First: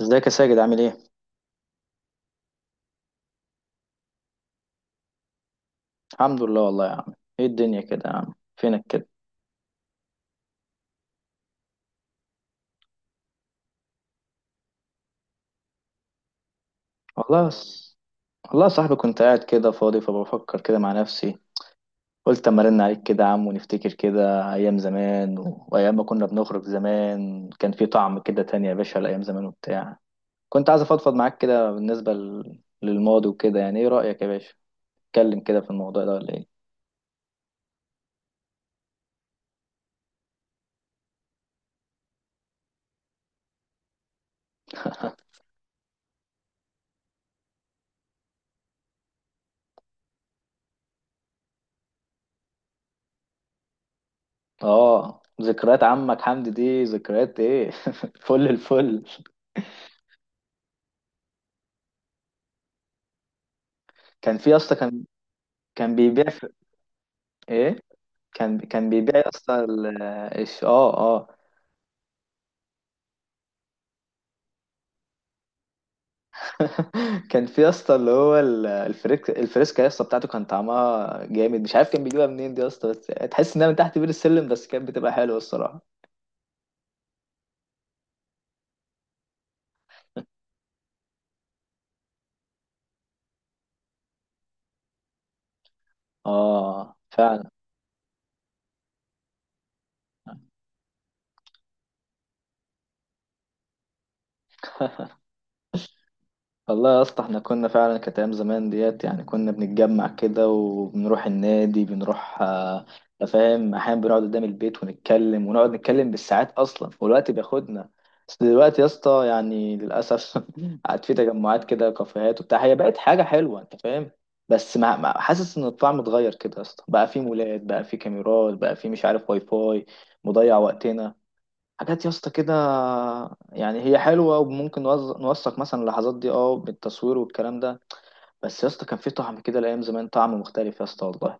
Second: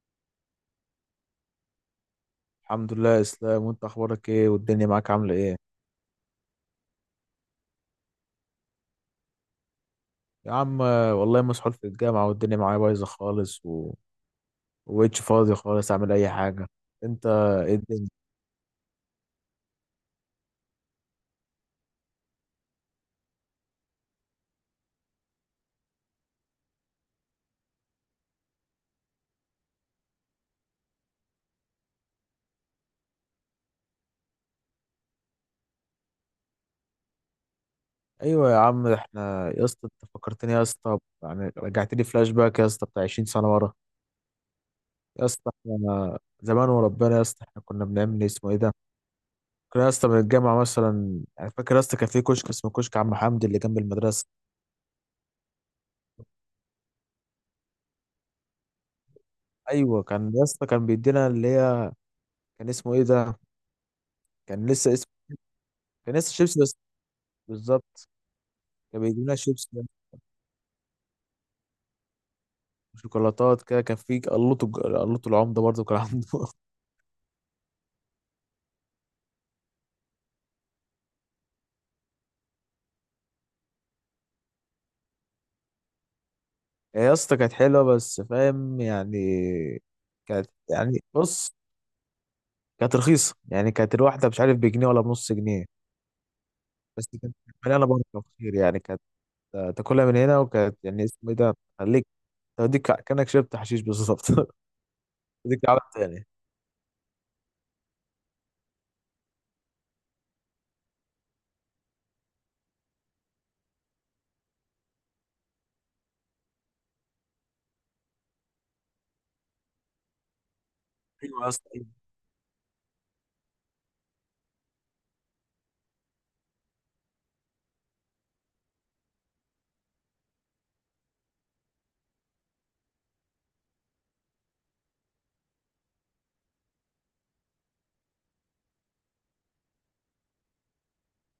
ازيك يا ساجد عامل ايه؟ الحمد لله اسلام، وانت اخبارك ايه؟ والدنيا معاك عامله ايه؟ الحمد لله والله يا عم. ايه الدنيا كده يا عم فينك كده؟ يا عم والله مسحول في الجامعه والدنيا معايا بايظه خالص ومبقتش فاضي خالص اعمل اي حاجه. انت؟ والله ايه س... الدنيا؟ والله يا صاحبي كنت قاعد كده فاضي فبفكر كده مع نفسي. قلت اما ارن عليك كده يا عم ونفتكر كده ايام زمان وايام ما كنا بنخرج زمان كان في طعم كده تاني يا باشا لايام زمان وبتاع. كنت عايز افضفض معاك كده بالنسبة للماضي وكده، يعني ايه رأيك يا باشا؟ اتكلم كده في الموضوع ده ولا ايه؟ ايوه يا عم، احنا يا اسطى انت فكرتني يا اسطى. يعني رجعت لي فلاش باك يا اسطى بتاع 20 سنه ورا. يا اسطى احنا زمان وربنا، يا اسطى احنا كنا بنعمل ايه؟ اسمه ايه ده؟ كنا يا اسطى من الجامعه مثلا يعني، فاكر يا اسطى كان في كشك اسمه كشك عم حمدي اللي جنب المدرسه. اه، ذكريات عمك حمدي دي ذكريات ايه؟ فل الفل. ايوه كان يا اسطى، كان بيدينا اللي هي كان اسمه ايه ده، كان في يا كان اسطى لسه كان، اسمه، كان كان بيبيع لسه شيبسي. ايه، بالظبط. كان كان بيبيع بيجيب يا لنا اسطى شيبسي اه اه. وشوكولاتات كده، كان في قلوط قلوط العمده برضه كان عنده. كان في يا اسطى اللي هو الفريك الفريسكا يا اسطى بتاعته كان طعمها جامد، مش عارف كان بيجيبها منين دي يا اسطى، بس تحس انها من تحت بير السلم، بس كانت بتبقى حلوه الصراحه. يا اسطى كانت حلوه بس فاهم يعني، كانت يعني بص كانت رخيصه، يعني كانت الواحده مش عارف بجنيه ولا بنص جنيه. اه بس كانت فعلا. مليانه بركه خير يعني، كانت تاكلها من هنا، وكانت يعني اسمه ايه ده، خليك، توديك كانك شربت حشيش بالظبط. توديك عالم تاني. والله يا اسطى احنا كنا فعلا كانت ايام زمان ديت، يعني كنا بنتجمع كده وبنروح النادي، بنروح فاهم، احيانا بنقعد قدام البيت ونتكلم ونقعد نتكلم بالساعات اصلا والوقت بياخدنا. بس دلوقتي يا اسطى يعني للاسف قعد في ايوه يا تجمعات اسطى. كده، كافيهات وبتاع، هي بقت حاجه حلوه انت فاهم، بس حاسس ان الطعم اتغير كده يا اسطى، بقى في مولات، بقى في كاميرات، بقى في مش عارف واي فاي مضيع وقتنا، حاجات يا اسطى كده. يعني هي حلوه وممكن نوثق مثلا اللحظات دي اه بالتصوير والكلام ده، بس يا اسطى كان في طعم كده الايام زمان، طعم مختلف يا اسطى والله.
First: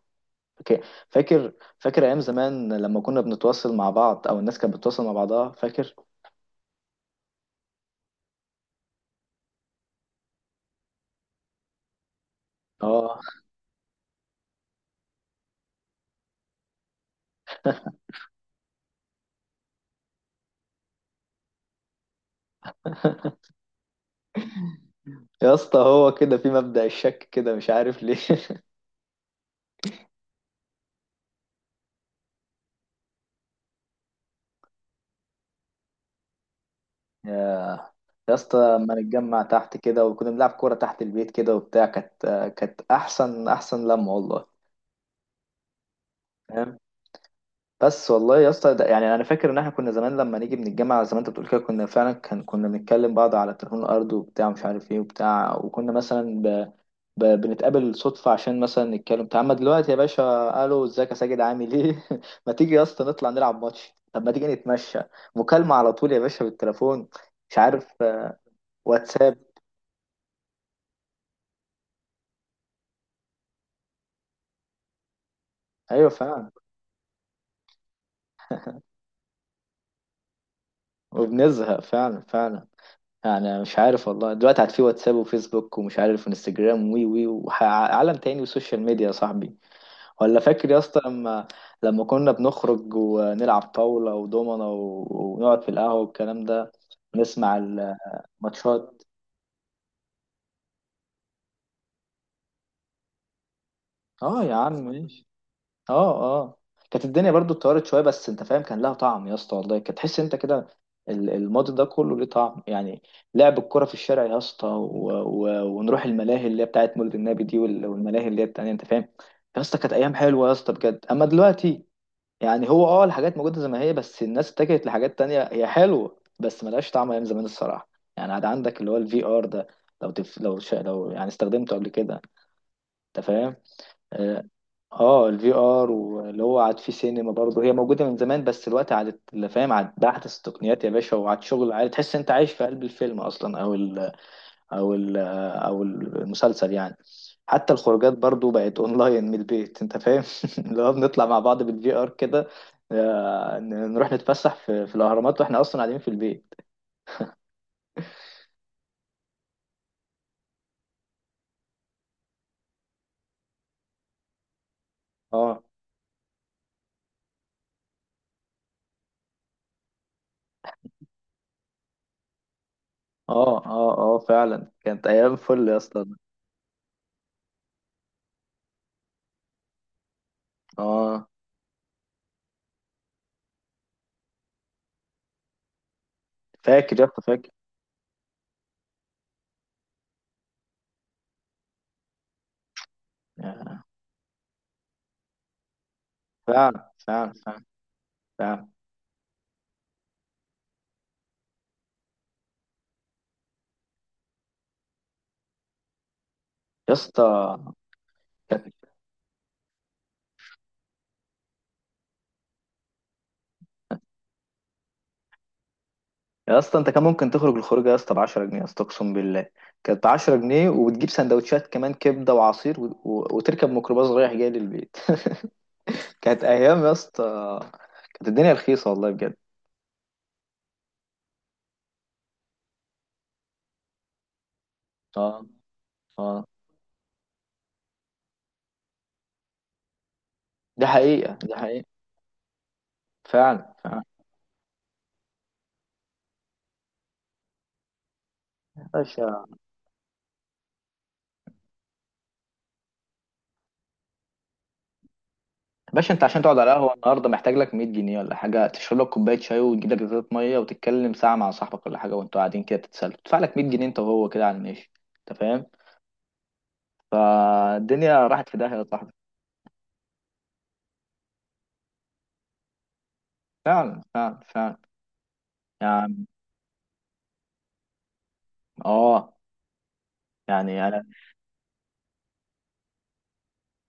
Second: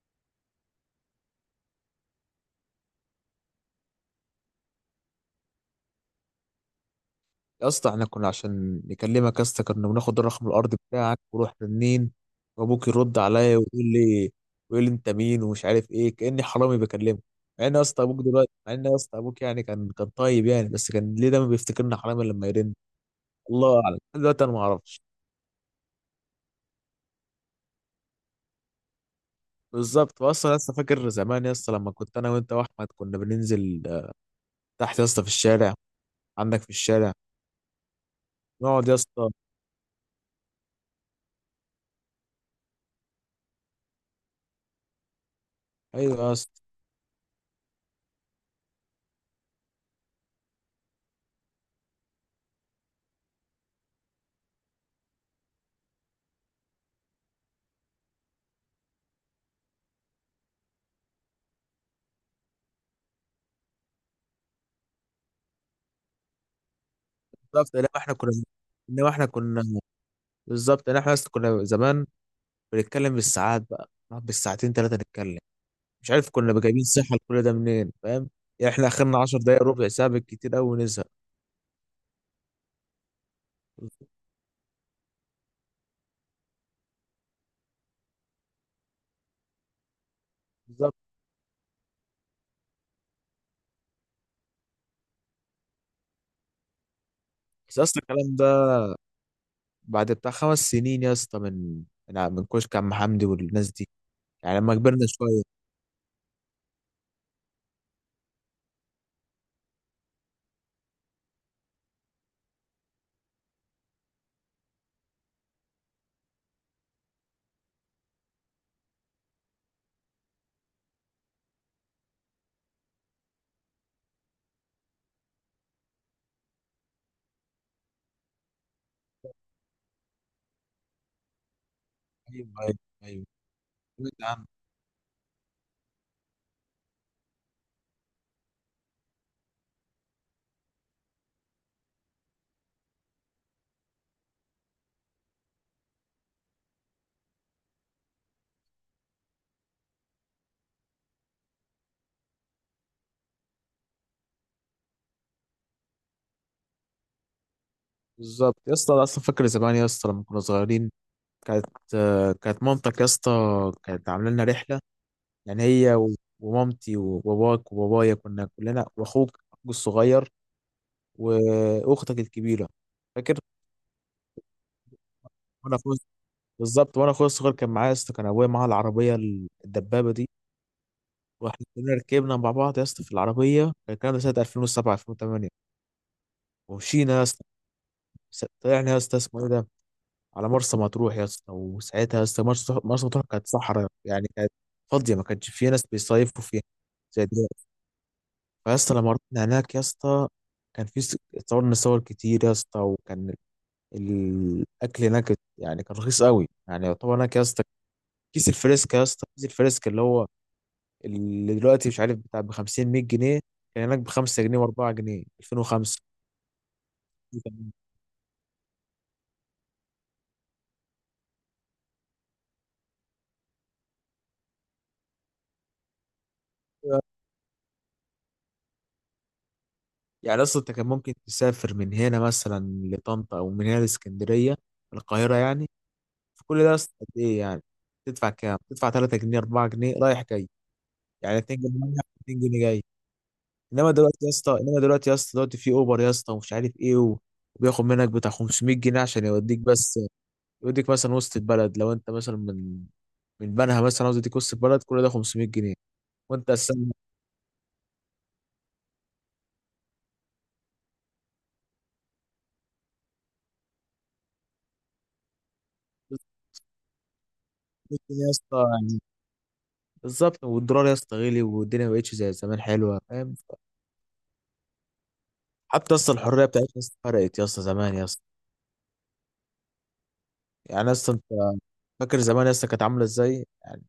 فاك- فاكر. فاكر ايام زمان لما كنا بنتواصل مع بعض او الناس كانت بتتواصل مع بعضها فاكر؟ يا اسطى احنا كنا عشان نكلمك يا اسطى، كنا بناخد الرقم الارضي بتاعك ورحنا منين، وابوك يرد اه. عليا ويقول لي انت مين ومش عارف ايه، كاني حرامي بكلمه. مع ان يا اسطى ابوك دلوقتي، مع ان يا اسطى ابوك يعني كان طيب يعني، بس كان ليه دايما بيفتكرنا حرامي لما يرن؟ الله اعلم، لحد دلوقتي انا ما اعرفش. يا اسطى هو كده في مبدأ الشك كده مش عارف ليه. بالظبط. اصلا لسه فاكر زمان يا اسطى لما كنت انا وانت واحمد كنا بننزل تحت يا اسطى في الشارع، عندك في الشارع يا يا اسطى نقعد لما يا اسطى. نتجمع تحت كده وكنا بنلعب كوره تحت البيت كده وبتاع كانت، كانت احسن لمه والله. ايوه يا اسطى. بس والله يا اسطى ده- يعني انا فاكر ان احنا كنا زمان لما نيجي من الجامعه زي ما انت بتقول كده كنا فعلا كان كنا بنتكلم بعض على التليفون الارضي وبتاع مش عارف ايه وبتاع، وكنا مثلا بنتقابل صدفه عشان مثلا نتكلم تعالى. اما دلوقتي يا باشا، الو ازيك يا ساجد عامل ايه، ما تيجي يا اسطى نطلع نلعب ماتش، طب ما تيجي نتمشى، مكالمه على طول يا باشا بالتليفون، مش بالظبط، لا عارف احنا كنا، آه، انما احنا واتساب. كنا، بالظبط يعني، احنا اصلا كنا زمان بنتكلم بالساعات، بقى نقعد بالساعتين ثلاثة نتكلم. ايوه مش عارف فعلا. كنا جايبين صحة لكل ده منين، فاهم؟ يعني احنا اخرنا 10 دقايق ربع ساعة بالكتير قوي ونزهق. وبنزهق فعلا فعلا. يعني مش عارف والله دلوقتي عاد في واتساب وفيسبوك ومش عارف وانستجرام وي وي وعالم تاني وسوشيال ميديا يا صاحبي. ولا فاكر يا بالظبط. اسطى لما، لما كنا بنخرج ونلعب طاولة ودومنة و- ونقعد في القهوة والكلام ده، نسمع بس اصل الكلام ده الماتشات. بعد بتاع خمس سنين يا اسطى، من من كشك عم حمدي والناس دي، اه يا يعني عم لما كبرنا ماشي. شوية. اه اه، كانت الدنيا برضو اتطورت شويه بس انت فاهم كان لها طعم يا اسطى والله، كانت تحس انت كده الماضي ده كله ليه طعم يعني. لعب الكرة في الشارع يا اسطى و... ونروح الملاهي اللي هي بتاعت مولد النبي دي والملاهي اللي هي التانية انت فاهم. يا اسطى كانت ايام حلوه يا اسطى بجد، اما دلوقتي يعني هو اه الحاجات موجوده زي ما هي، بس الناس اتجهت لحاجات تانية هي حلوه بس ملهاش طعم ايام زمان الصراحه. يعني عاد عندك اللي هو الفي ار ده، لو لو يعني استخدمته قبل كده ايوه ايوه انت ايوه. فاهم؟ سمعت آه. عنه. اه الفي ار واللي هو عاد في سينما برضه هي موجوده من زمان بس الوقت عادت اللي فاهم عاد باحدث التقنيات يا باشا، وعاد شغل، عاد تحس انت عايش في قلب الفيلم اصلا او ال او المسلسل يعني. حتى الخروجات برضه بقت اونلاين من البيت انت فاهم، اللي هو بنطلع مع بعض بالفي ار كده، آه، نروح نتفسح في الاهرامات واحنا اصلا قاعدين في البيت. بالظبط يا اسطى، أنا اصلا فاكر زمان يا اسطى لما كنا صغيرين، كانت كانت مامتك يا اسطى كانت عامله لنا رحلة. اه يعني هي ومامتي وباباك وبابايا كنا كلنا، واخوك اخوك الصغير واختك الكبيره، فاكر؟ اه اه، اه فعلا كانت ايام فل يا وانا اخويا، اسطى. بالظبط، وانا اخويا الصغير كان معايا يا اسطى، كان ابويا معاه العربيه الدبابه دي. اه. واحنا كلنا ركبنا مع بعض يا اسطى في العربيه، كان الكلام ده سنه 2007 2008. فاكر يا ومشينا اسطى يا اسطى، فاكر. طلعنا يا اسطى اسمه ايه ده على مرسى مطروح يا اسطى. وساعتها يا اسطى مرسى مطروح كانت صحراء، يعني كانت فاضيه، ما كانش فيها ناس بيصيفوا فيها فعلا زي فعلا فعلا. دلوقتي. فعلا. فيا اسطى لما رحنا هناك يا اسطى، كان في اتصورنا صور كتير يا اسطى، وكان الاكل هناك يعني كان رخيص قوي، يعني يا يعتبر هناك يا اسطى. اسطى كيس الفريسكا، يا اسطى كيس الفريسكا اللي هو اللي دلوقتي مش عارف بتاع ب 50 100 جنيه، كان هناك ب 5 جنيه و4 جنيه 2005. يا اسطى انت كان ممكن تخرج الخروجه يا اسطى ب 10 جنيه يا اسطى اقسم بالله. كانت ب 10 جنيه وبتجيب سندوتشات كمان، كبده وعصير وتركب ميكروباص رايح جاي للبيت. كانت ايام يا اسطى. كانت الدنيا رخيصه والله بجد. يعني اصلا انت كان ممكن تسافر من هنا مثلا لطنطا، او من هنا لاسكندريه، القاهره اه يعني، اه. في كل ده اصلا قد ايه يعني؟ تدفع كام؟ تدفع 3 جنيه 4 جنيه رايح جاي، دي حقيقه يعني دي 2 جنيه حقيقه. رايح 2 جنيه جاي. فعلا انما فعلا. دلوقتي يا اسطى انما دلوقتي يا اسطى دلوقتي في اوبر يا اسطى ومش عارف ايه وبياخد منك بتاع 500 جنيه عشان باشا. يوديك بس، يوديك مثلا وسط البلد لو انت مثلا من بنها مثلا عاوز يديك وسط البلد كل ده 500 جنيه. باشا انت عشان وانت تقعد على اساسا قهوه النهارده محتاج لك 100 جنيه ولا حاجه، تشرب لك كوبايه شاي وتجيب لك ازازه ميه وتتكلم ساعه مع صاحبك ولا حاجه وانتوا قاعدين كده تتسلوا، تدفع لك 100 جنيه انت وهو كده على الماشي انت فاهم. 500 فالدنيا جنيه يا راحت في اسطى داهيه يا يعني، صاحبي. بالظبط. والدولار يا اسطى غلي، والدنيا ما بقتش زي زمان حلوه، فاهم؟ فعلا فعلا فعلا. حتى يا اسطى يعني الحريه بتاعتنا يا اسطى فرقت يا اسطى، زمان يا اسطى، اه يعني يعني يا انا اسطى انت فاكر زمان يا اسطى كانت عامله ازاي يعني؟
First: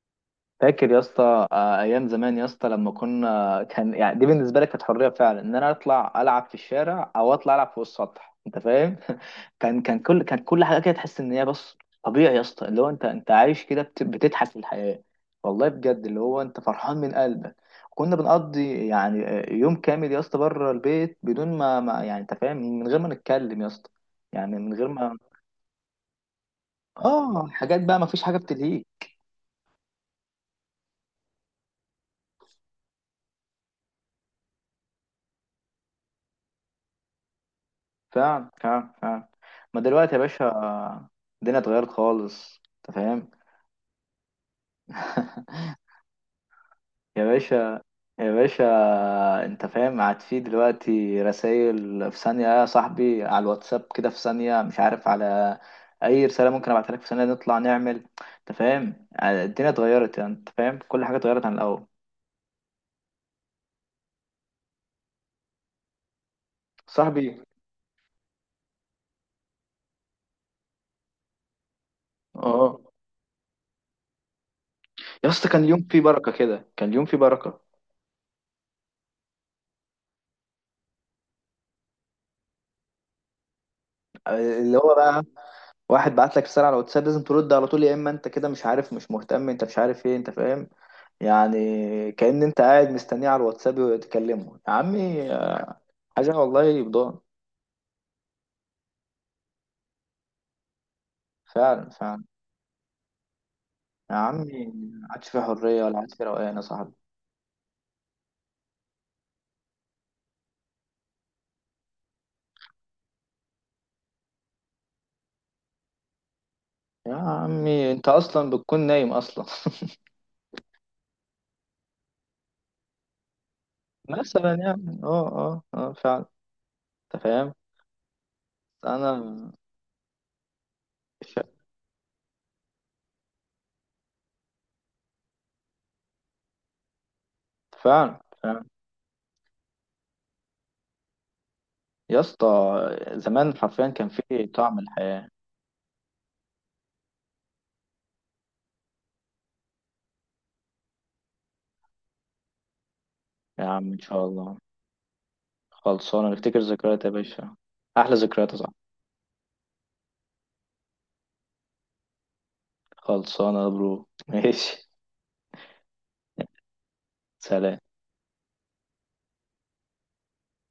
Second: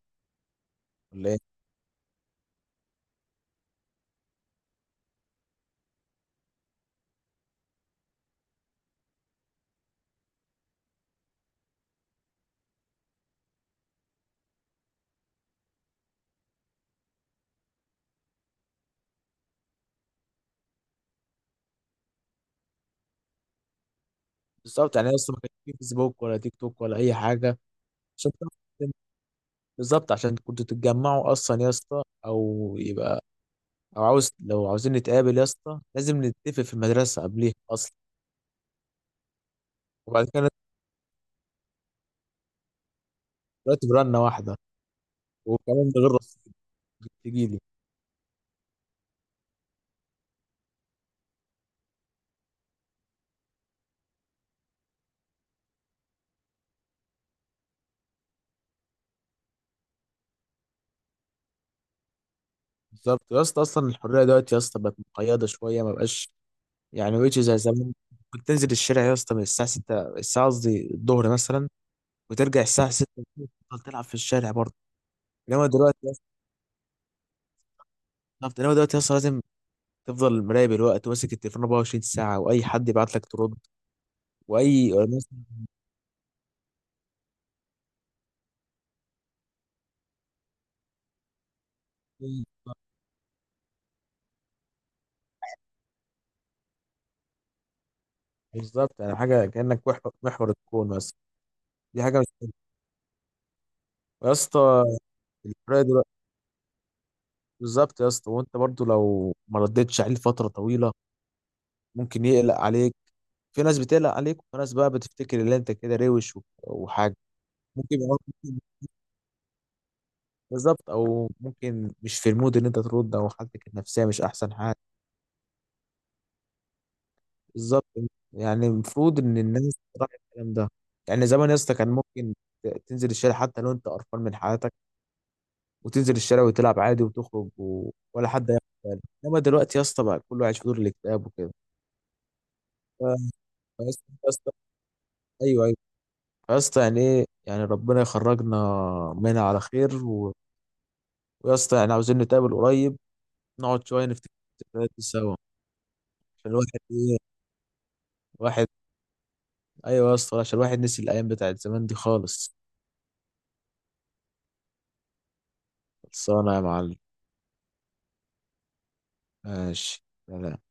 فاكر يا ولا اسطى ايه؟ آه، ايام زمان يا اسطى لما كنا، كان يعني دي بالنسبه لك كانت حريه فعلا ان انا اطلع العب في الشارع او اطلع العب فوق السطح انت فاهم. كل حاجه كده تحس ان هي بس طبيعي يا اسطى، اللي هو انت عايش كده بتضحك في الحياه والله بجد، اللي هو انت فرحان من قلبك. كنا بنقضي يعني آه، يوم كامل يا اسطى بره البيت بدون ما يعني انت فاهم من غير ما نتكلم يا اسطى، يعني من غير بالظبط، يعني يا ما اسطى ما كانش في فيسبوك ولا تيك توك ولا اي اه حاجه حاجات بقى، ما فيش عشان حاجه تعرف. بتلهيك. بالظبط، عشان كنتوا تتجمعوا اصلا يا اسطى، او يبقى، او عاوز لو عاوزين نتقابل يا اسطى لازم نتفق في المدرسه قبليها اصلا، فعلا فعلا فعلا. ما دلوقتي يا وبعد كده نطلع. باشا الدنيا اتغيرت خالص انت فاهم. دلوقتي برنه واحده، وكمان ده غير رصيد، يا تجيلي. باشا. يا باشا انت فاهم قاعد في دلوقتي رسائل في ثانية يا صاحبي على الواتساب، كده في ثانية مش عارف على اي رسالة ممكن ابعتها لك في ثانية، نطلع نعمل انت فاهم الدنيا اتغيرت، يعني انت فاهم كل حاجة اتغيرت عن الاول. بالظبط يا اسطى، اصلا الحريه دلوقتي يا اسطى بقت مقيده شويه، ما بقاش، يعني مبقتش صاحبي. زي زمان. كنت تنزل الشارع يا اسطى من الساعه 6، الساعه قصدي الظهر مثلا، وترجع اه. الساعه 6، تفضل تلعب في الشارع برضه. يا اسطى كان انما اليوم دلوقتي فيه يا اسطى بركة كده، كان اليوم فيه بركة. انما دلوقتي يا اسطى لازم تفضل مراقب الوقت وماسك التليفون 24 ساعه، واي حد يبعت لك ترد، آه، اللي واي هو بقى واحد بعت لك رسالة على الواتساب لازم ترد على طول، يا اما انت كده مش عارف مش مهتم انت مش عارف ايه انت فاهم، يعني كأن مم. انت قاعد مستنيه على الواتساب تكلمه يا عمي، حاجة والله يبدو. بالظبط يعني، حاجه كانك محور محور الكون مثلا، فعلا دي حاجه فعلا. مش حلوة. يا يا عمي اسطى ما عادش في الفرق حرية ولا دلوقتي، عادش في روقان يا صاحبي. بالظبط يا اسطى، وانت برضو لو ما ردتش عليه لفتره طويله ممكن يقلق عليك، في ناس بتقلق عليك، وفي ناس بقى بتفتكر ان انت كده روش يا وحاجه، عمي ممكن انت اصلا يبقى، بتكون نايم اصلا. بالظبط، او ممكن مش في المود ان انت ترد، او حالتك النفسيه مش مثلا احسن حاجه. يعني اه اه اه فعلا. انت فاهم. بالظبط، يعني المفروض ان انا الناس تراعي الكلام ده. يعني ش- زمان يا اسطى كان ممكن تنزل الشارع حتى لو انت قرفان من حياتك، وتنزل الشارع وتلعب عادي وتخرج فعلا ولا حد هياخد فعلا باله. انما دلوقتي يا اسطى بقى كله عايش في دور الاكتئاب وكده. يا اسطى ف- زمان فيا حرفيا اسطى، كان يا في اسطى، طعم الحياة. ايوه ايوه يا اسطى يعني ايه، يعني ربنا يخرجنا منها على خير ويا اسطى يعني عاوزين نتقابل قريب، يا نقعد عم ان شويه شاء نفتكر الله. الذكريات دي سوا، خلصانة عشان نفتكر الواحد ذكريات يا ايه، باشا، أحلى ذكريات يا الواحد، صاحبي. ايوه يا اسطى عشان الواحد نسي الايام بتاعت زمان دي خالص. خلصانة يا برو. ماشي خلصانه يا معلم، سلام. ماشي، سلام.